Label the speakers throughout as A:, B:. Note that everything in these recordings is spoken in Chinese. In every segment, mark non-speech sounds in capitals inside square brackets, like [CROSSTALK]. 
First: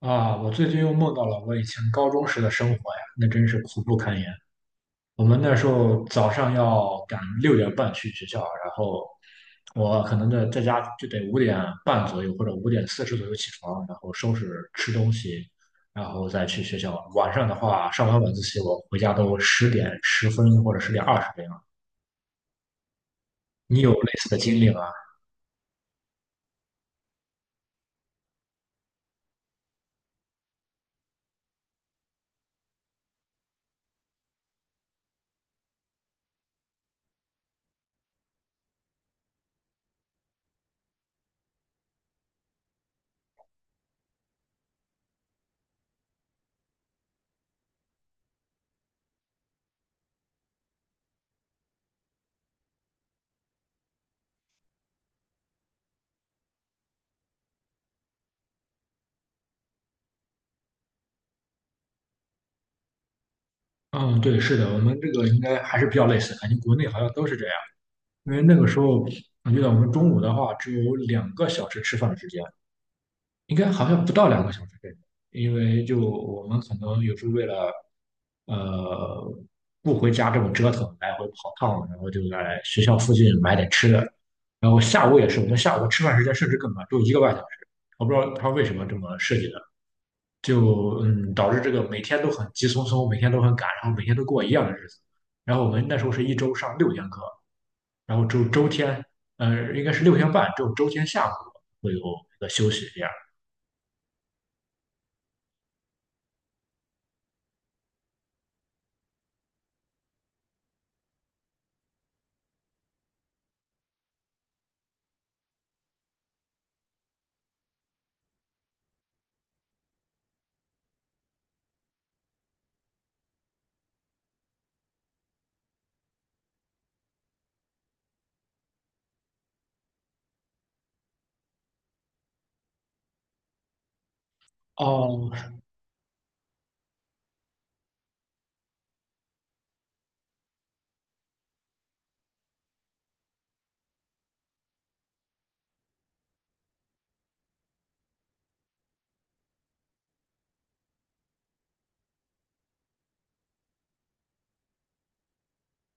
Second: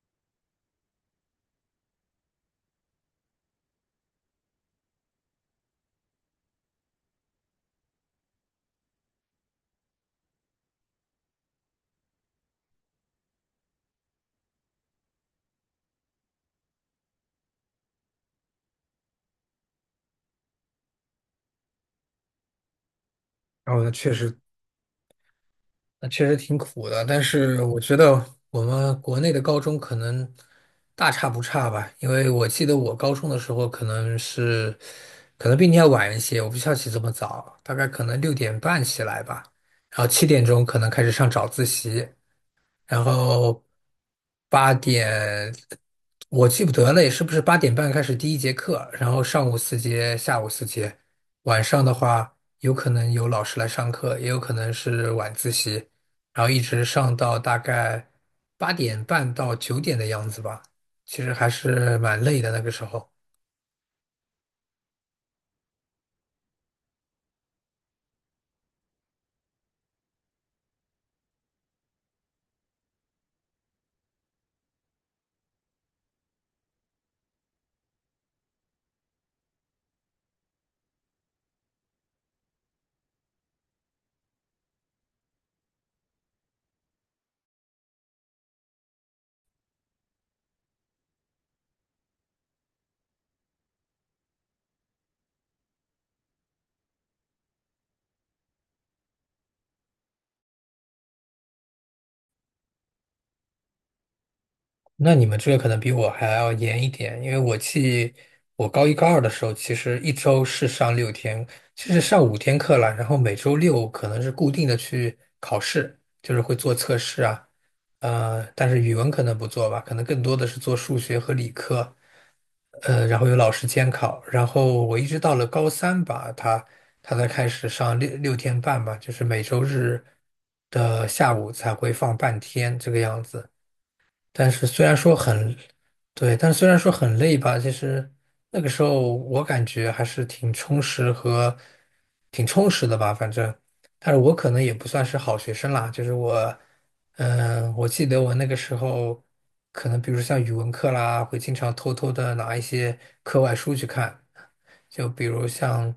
A: 啊，我最近又梦到了我以前高中时的生活呀，那真是苦不堪言。我们那时候早上要赶6点半去学校，然后我可能在家就得5点半左右或者5点40左右起床，然后收拾吃东西，然后再去学校。晚上的话，上完晚自习我回家都10点10分或者10点20这样。
B: 然
A: 你
B: 后那
A: 有类
B: 确
A: 似的
B: 实，
A: 经历吗？
B: 那确实挺苦的。但是我觉得我们国内的高中可能大差不差吧，因为我记得我高中的时候可能比你要晚一些，我不需要起这么早，大概可能6点半起来吧，然后7点钟可能开始上早自习。然后八点我记不得了，是不是八点半开始第一节课？然后上午四节，下午四节，晚上的话有可能有老师来上课，也有可能是晚自习，然后一直上到大概八点半到9点的样子吧。其实还是蛮累的那个时候。
A: 嗯，对，是的，我们这个应该还是比较类似，感觉国内好像都是这样。因为那个时候我记得我们中午的话只有两个小时吃饭时间，应该好像不到两个小时这种，因为就我们可能有时候为了呃不回家这么折腾，来回跑趟，然后就在学校附近买点吃的，然后下午也是，我们下午吃饭时间甚至更短，只有1个半小时，我不知道他为什么这么设计的，就导致这个每天都很急匆匆，每天都很赶，然后每天都过一样的日子，然后我们那时候是一周上六天课。然后周周天，呃，应该是六天半，只有周天下午会有一个休息这样。
B: 那你们这个可能比我还要严一点，因为我高一高二的时候，其实一周是上六天，其实上5天课了，然后每周六可能是固定的去考试，就是会做测试啊，但是语文可能不做吧，可能更多的是做数学和理科，然后有老师监考，然后我一直到了高三吧，他才开始上六天半吧，就是每周日的下午才会放半天这个样子。但是虽然说
A: 哦，
B: 很，对，但是虽然说很累吧，其实那个时候我感觉还是挺充实的吧，反正，但是我可能也不算是好学生啦，我记得我那个时候，可能比如像语文课啦，会经常偷偷的拿一些课外书去看，就比如像，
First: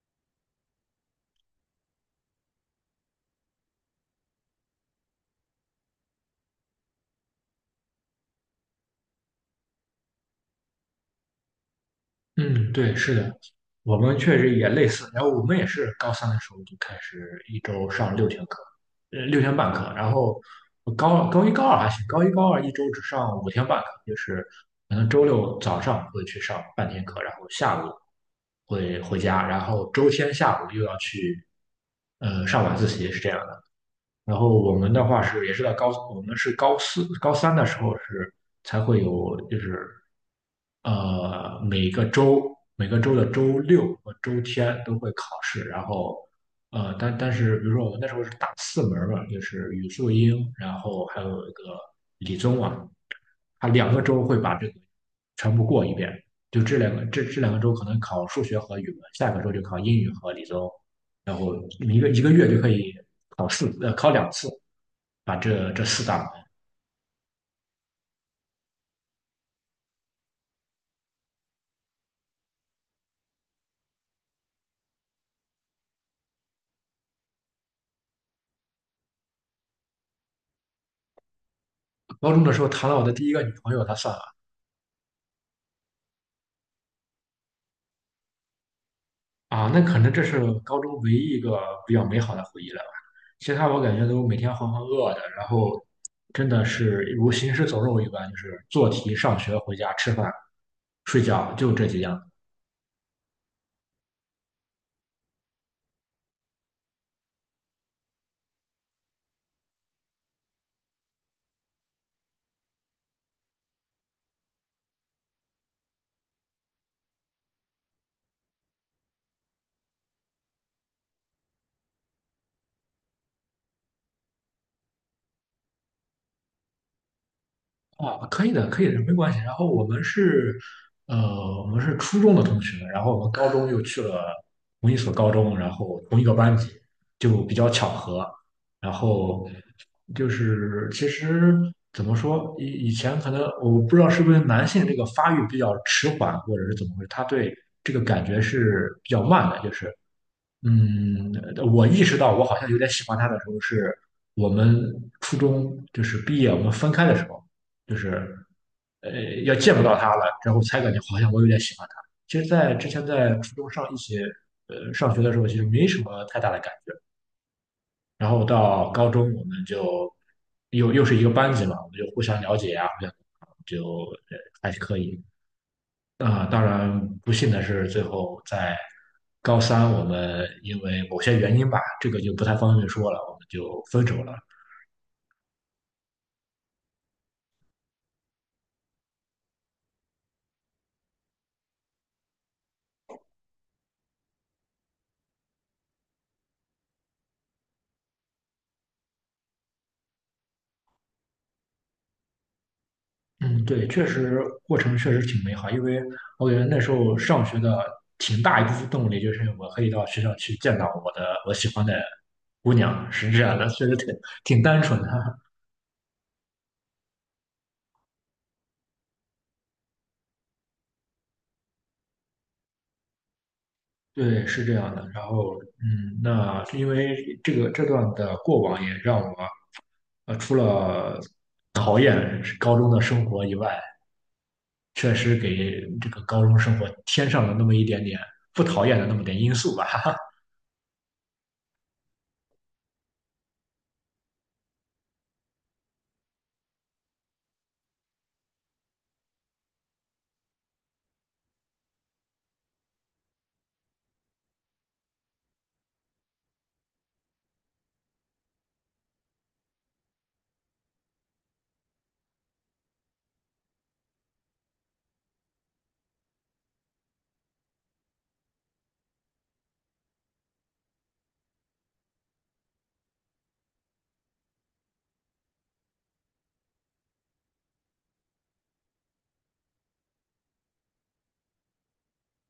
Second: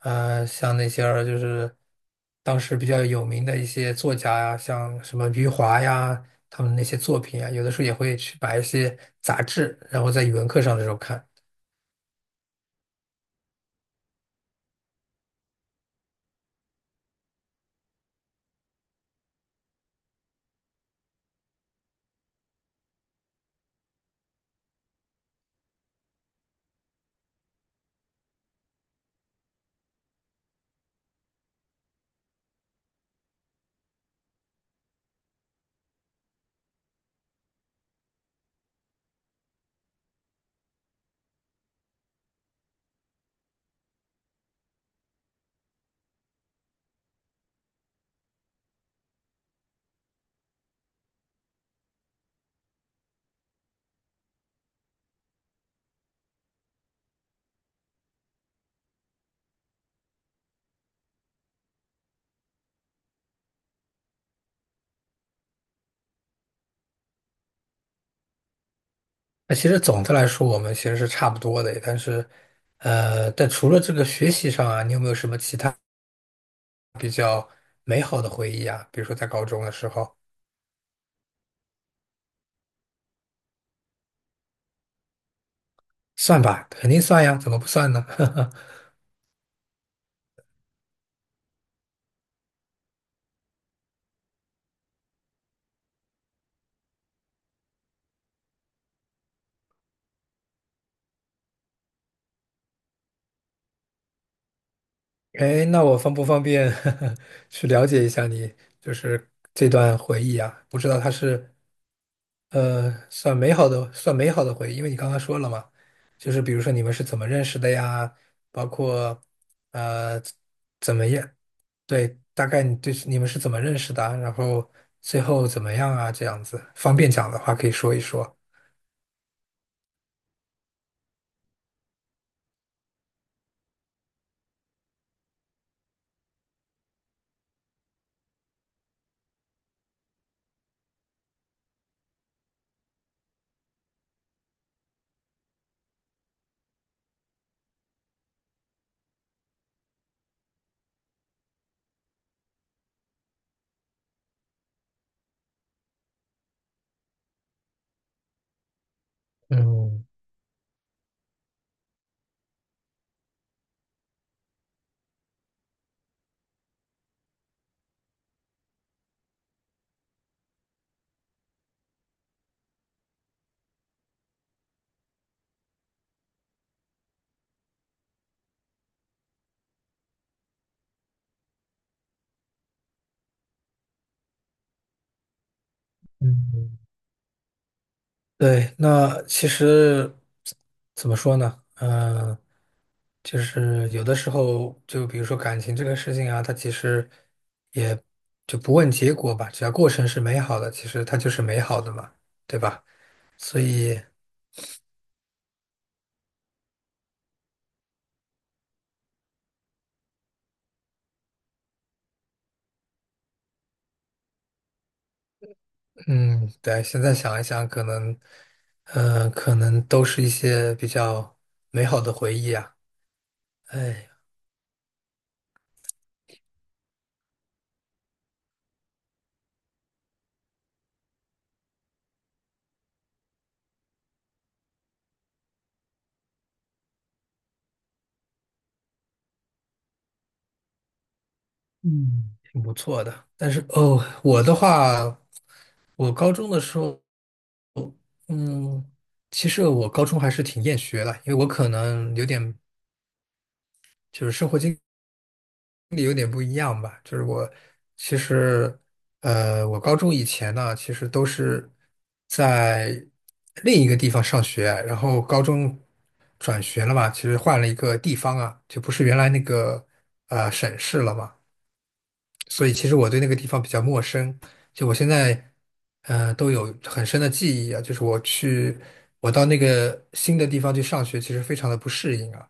B: 呃，像那些儿就是当时比较有名的一些作家呀，像什么余华呀，他们那些作品啊，有的时候也会去把一些杂志，然后在语文课上的时候看。
A: 嗯，对，是的，我们确实也类似。然后我们也是高三的时候就开始一周上六天课，六天半课。然后我高一高二还行，高一高二一周只上5天半课，就是可能周六早上会去上半天课，然后下午会回家，然后周天下午又要去上晚自习，是这样的。然后我们的话是也是在高，我们是高三的时候是才会有，就是每个周的周六和周天都会考试，然后但是比如说我们那时候是打4门嘛，就是语数英，然后还有一个理综啊，他两个周会把这个全部过一遍，就这两个周可能考数学和语文，下个周就考英语和理综。然后一个月就可以考2次，把这4大门
B: 那其实总的来说，我们其实是差不多的，但除了这个学习上啊，你有没有什么其他美好的回忆啊？比如说在高中的时候，
A: 高中的时候谈了我的第一个女朋友，她算了
B: 算吧，肯定算呀，怎么不算呢？[LAUGHS]
A: 啊，那可能这是高中唯一一个比较美好的回忆了吧。其他我感觉都每天浑浑噩噩的，然后真的是如行尸走肉一般，就是做题、上学、回家、吃饭、睡觉，就这几样。
B: 哎，那我方不方便 [LAUGHS] 去了解一下你，就是这段回忆啊？不知道它是算美好的，算美好的回忆，因为你刚刚说了嘛，就是比如说你们是怎么认识的呀？包括呃怎么样？对，大概你对你们是怎么认识的啊然后最后怎么样啊？这样子，方便讲的话可以说一
A: 啊，
B: 说。
A: 可以的，可以的，没关系。然后我们是初中的同学，然后我们高中又去了同一所高中，然后同一个班级，就比较巧合。然后就是其实怎么说，以前可能我不知道是不是男性这个发育比较迟缓，或者是怎么回事，他对这个感觉是比较慢的，就是嗯，我意识到我好像有点喜欢他的时候，是我们初中就是毕业我们分开的时候，就是呃要见不到
B: 嗯
A: 他了，然后才感觉好像我有点喜欢他。其实，在之前在初中一起上学的时候，其实没什么太大的感觉。然后到高中，我们就又是一个班级嘛，我们就互相了解啊，互相就还是可以。啊、当然不幸的是，最后在高三，我们因为某些原因吧，这个就不太方便说了，我们就分手了。
B: 嗯。对，那其实怎么说呢？嗯、就是有的时候，就比如说感情这个事情啊，它其实也就不问结果吧，只要过程是美好的，其实它就是美好的嘛，对吧？所
A: 嗯，对，
B: 以，
A: 确实过程确实挺美好，因为我觉得那时候上学的挺大一部分动力就是我可以到学校去见到我喜欢的姑娘，是这样的，确实挺单纯的。[LAUGHS]
B: 嗯，对，现在想一想，可能都是一些比较美好的回忆啊，哎，
A: 对，是这样的。然后，那是因为这段的过往也让我，除了讨厌高中的生活以外，确实给这个高中生活添上了那么一点点不讨厌的那么点因素吧。
B: 嗯，挺不错的。但是哦，我的话，我高中的时候。嗯，其实我高中还是挺厌学的，因为我可能有点就是生活经，就是我其实呃，我高中以前呢，其实都是在另一个地方上学，然后高中转学了嘛，其实换了一个地方啊，就不是原来那个省市了嘛。所以其实我对那个地方比较陌生，就我现在，呃，都有很深的记忆啊。我到那个新的地方去上学，其实非常的不适应啊。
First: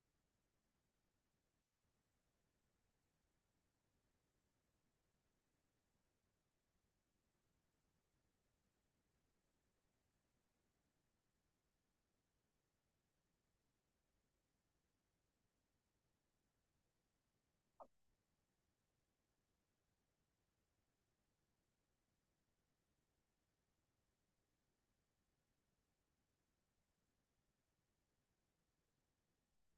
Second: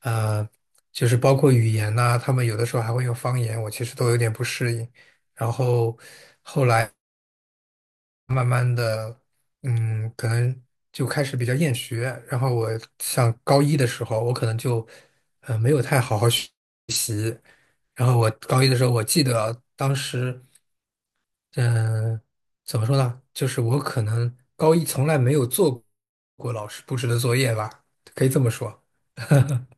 B: 呃，就是包括语言呐、他们有的时候还会用方言，我其实都有点不适应。然后，嗯，可能就开始比较厌学。然后我像高一的时候，我可能就，呃，没有太好好学。然后我高一的时候，我记得当时。嗯，呃怎么说呢？就是我可能高一从来没有做过老师布置的作业吧，可以这么说。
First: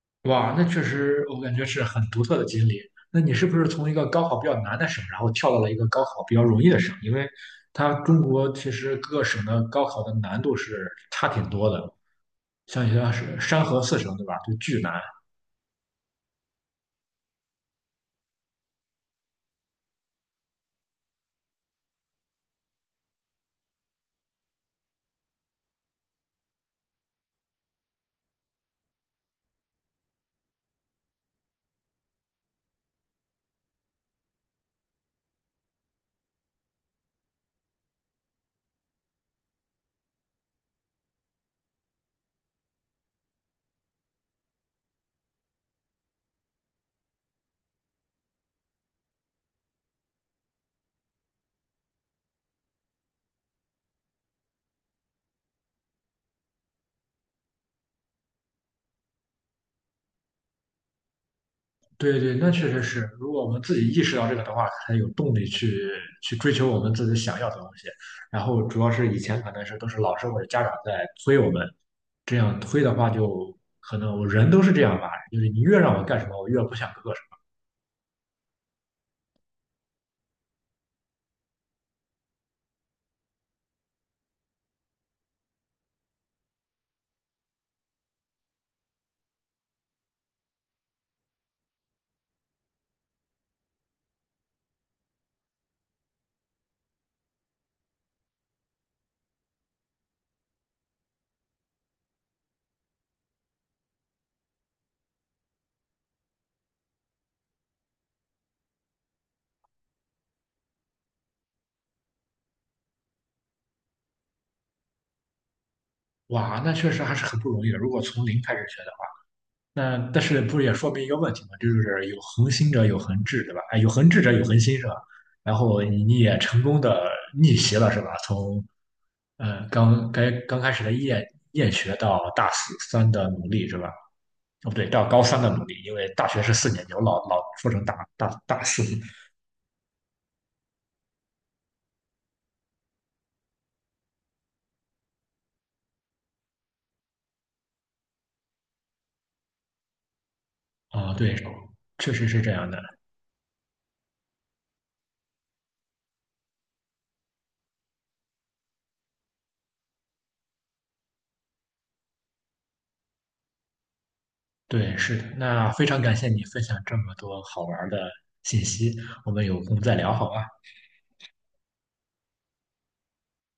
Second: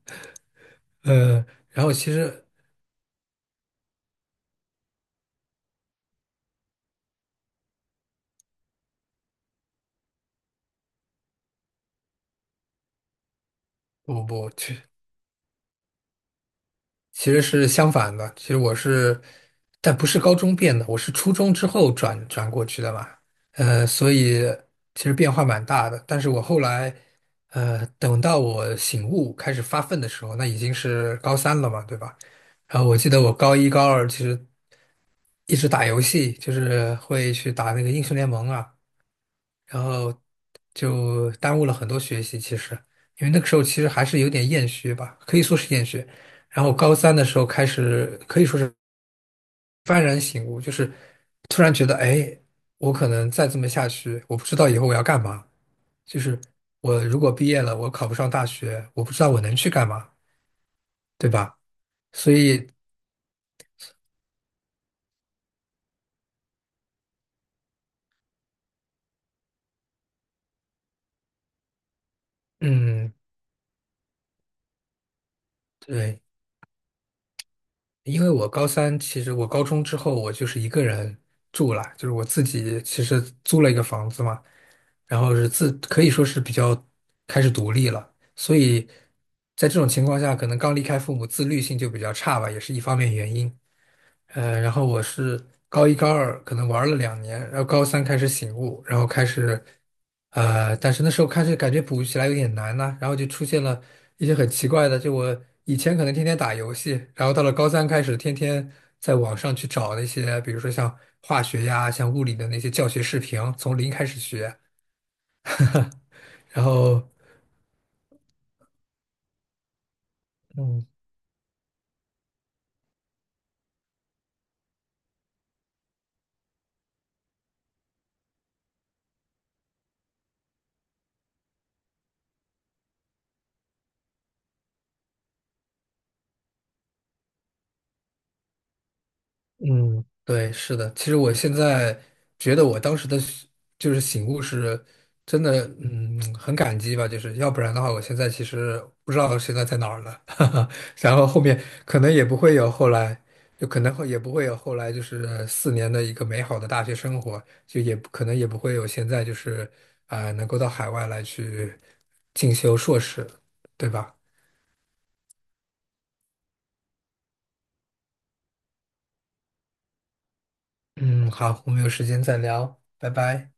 A: [LAUGHS] 哇，那确实我
B: 呃，
A: 感觉是
B: 然后
A: 很
B: 其
A: 独特的
B: 实
A: 经历。那你是不是从一个高考比较难的省，然后跳到了一个高考比较容易的省？因为它中国其实各个省的高考的难度是差挺多的，像有些是山河四省，
B: 不
A: 对吧？
B: 不，
A: 就
B: 其
A: 巨难。
B: 其实是相反的。其实我是，但不是高中变的，我是初中之后转过去的嘛。所以其实变化蛮大的。但是我后来，等到我醒悟开始发奋的时候，那已经是高三了嘛，对吧？然后我记得我高一、高二其实，一直打游戏，就是会去打那个英雄联盟啊，然后就耽误了很多学习。其实，因为那个时候其实还是有点厌学吧，可以说是厌学。然后高三的时候开始，可以说是幡然醒悟，就是突然觉得，哎，我可能再这么下去，我不知道以后我要干嘛。就是我如果毕业了，我考不上大学，我不知道我能去干嘛，对吧？
A: 对
B: 所
A: 对，那确
B: 以，
A: 实是。如果我们自己意识到这个的话，才有动力去追求我们自己想要的东西。然后主要是以前可能是都是老师或者家长在催我们，这样推的话
B: 嗯，
A: 就可能我人都是这样吧，就是你越让我干
B: 对，
A: 什么，我越不想做什么。
B: 因为我高三，其实我高中之后我就是一个人住了，就是我自己其实租了一个房子嘛，然后可以说是比较开始独立了，所以在这种情况下，可能刚离开父母，自律性就比较差吧，也是一方面原因。然后我是高一高二可能玩了2年，然后高三开始醒悟，然后开始，但是那时候开始感觉补起来有点难呢、然后就出现了一些很奇怪的，就我以前可能天天打游戏，然后到了高三开始天天在网上去找那些，比如说像化学呀、像物理的那些教学视频，从零开始学，[LAUGHS]
A: 哇，
B: 然
A: 那确实
B: 后。
A: 还是很不容易的。如果从零开始学的话，那但是不是也
B: 嗯。
A: 说明一个问题吗？就是有恒心者有恒志，对吧？哎，有恒志者有恒心是吧？然后你也成功的逆袭了是吧？从刚开始的厌学到大四三的努力是吧？哦，不对，到高三的努力，因为大学是4年级，我老说成大四
B: 嗯，对，是的。其实我现在觉得我当时的是就是醒悟是真的，嗯，很感激吧。就是要不然的话，我现在其实不知道现在在哪儿了。[LAUGHS]
A: 啊，
B: 然后
A: 对，
B: 后面可能
A: 确
B: 也
A: 实
B: 不
A: 是这
B: 会
A: 样
B: 有
A: 的。
B: 后来，就可能会也不会有后来，就是4年的一个美好的大学生活，就也不可能也不会有现在就是能够到海外来去进修硕士，对吧？
A: 对，是的。那非常感谢你分享这么多好玩儿的信息，我们有空再聊好吗？
B: 嗯，好，我们有时间再聊，拜拜。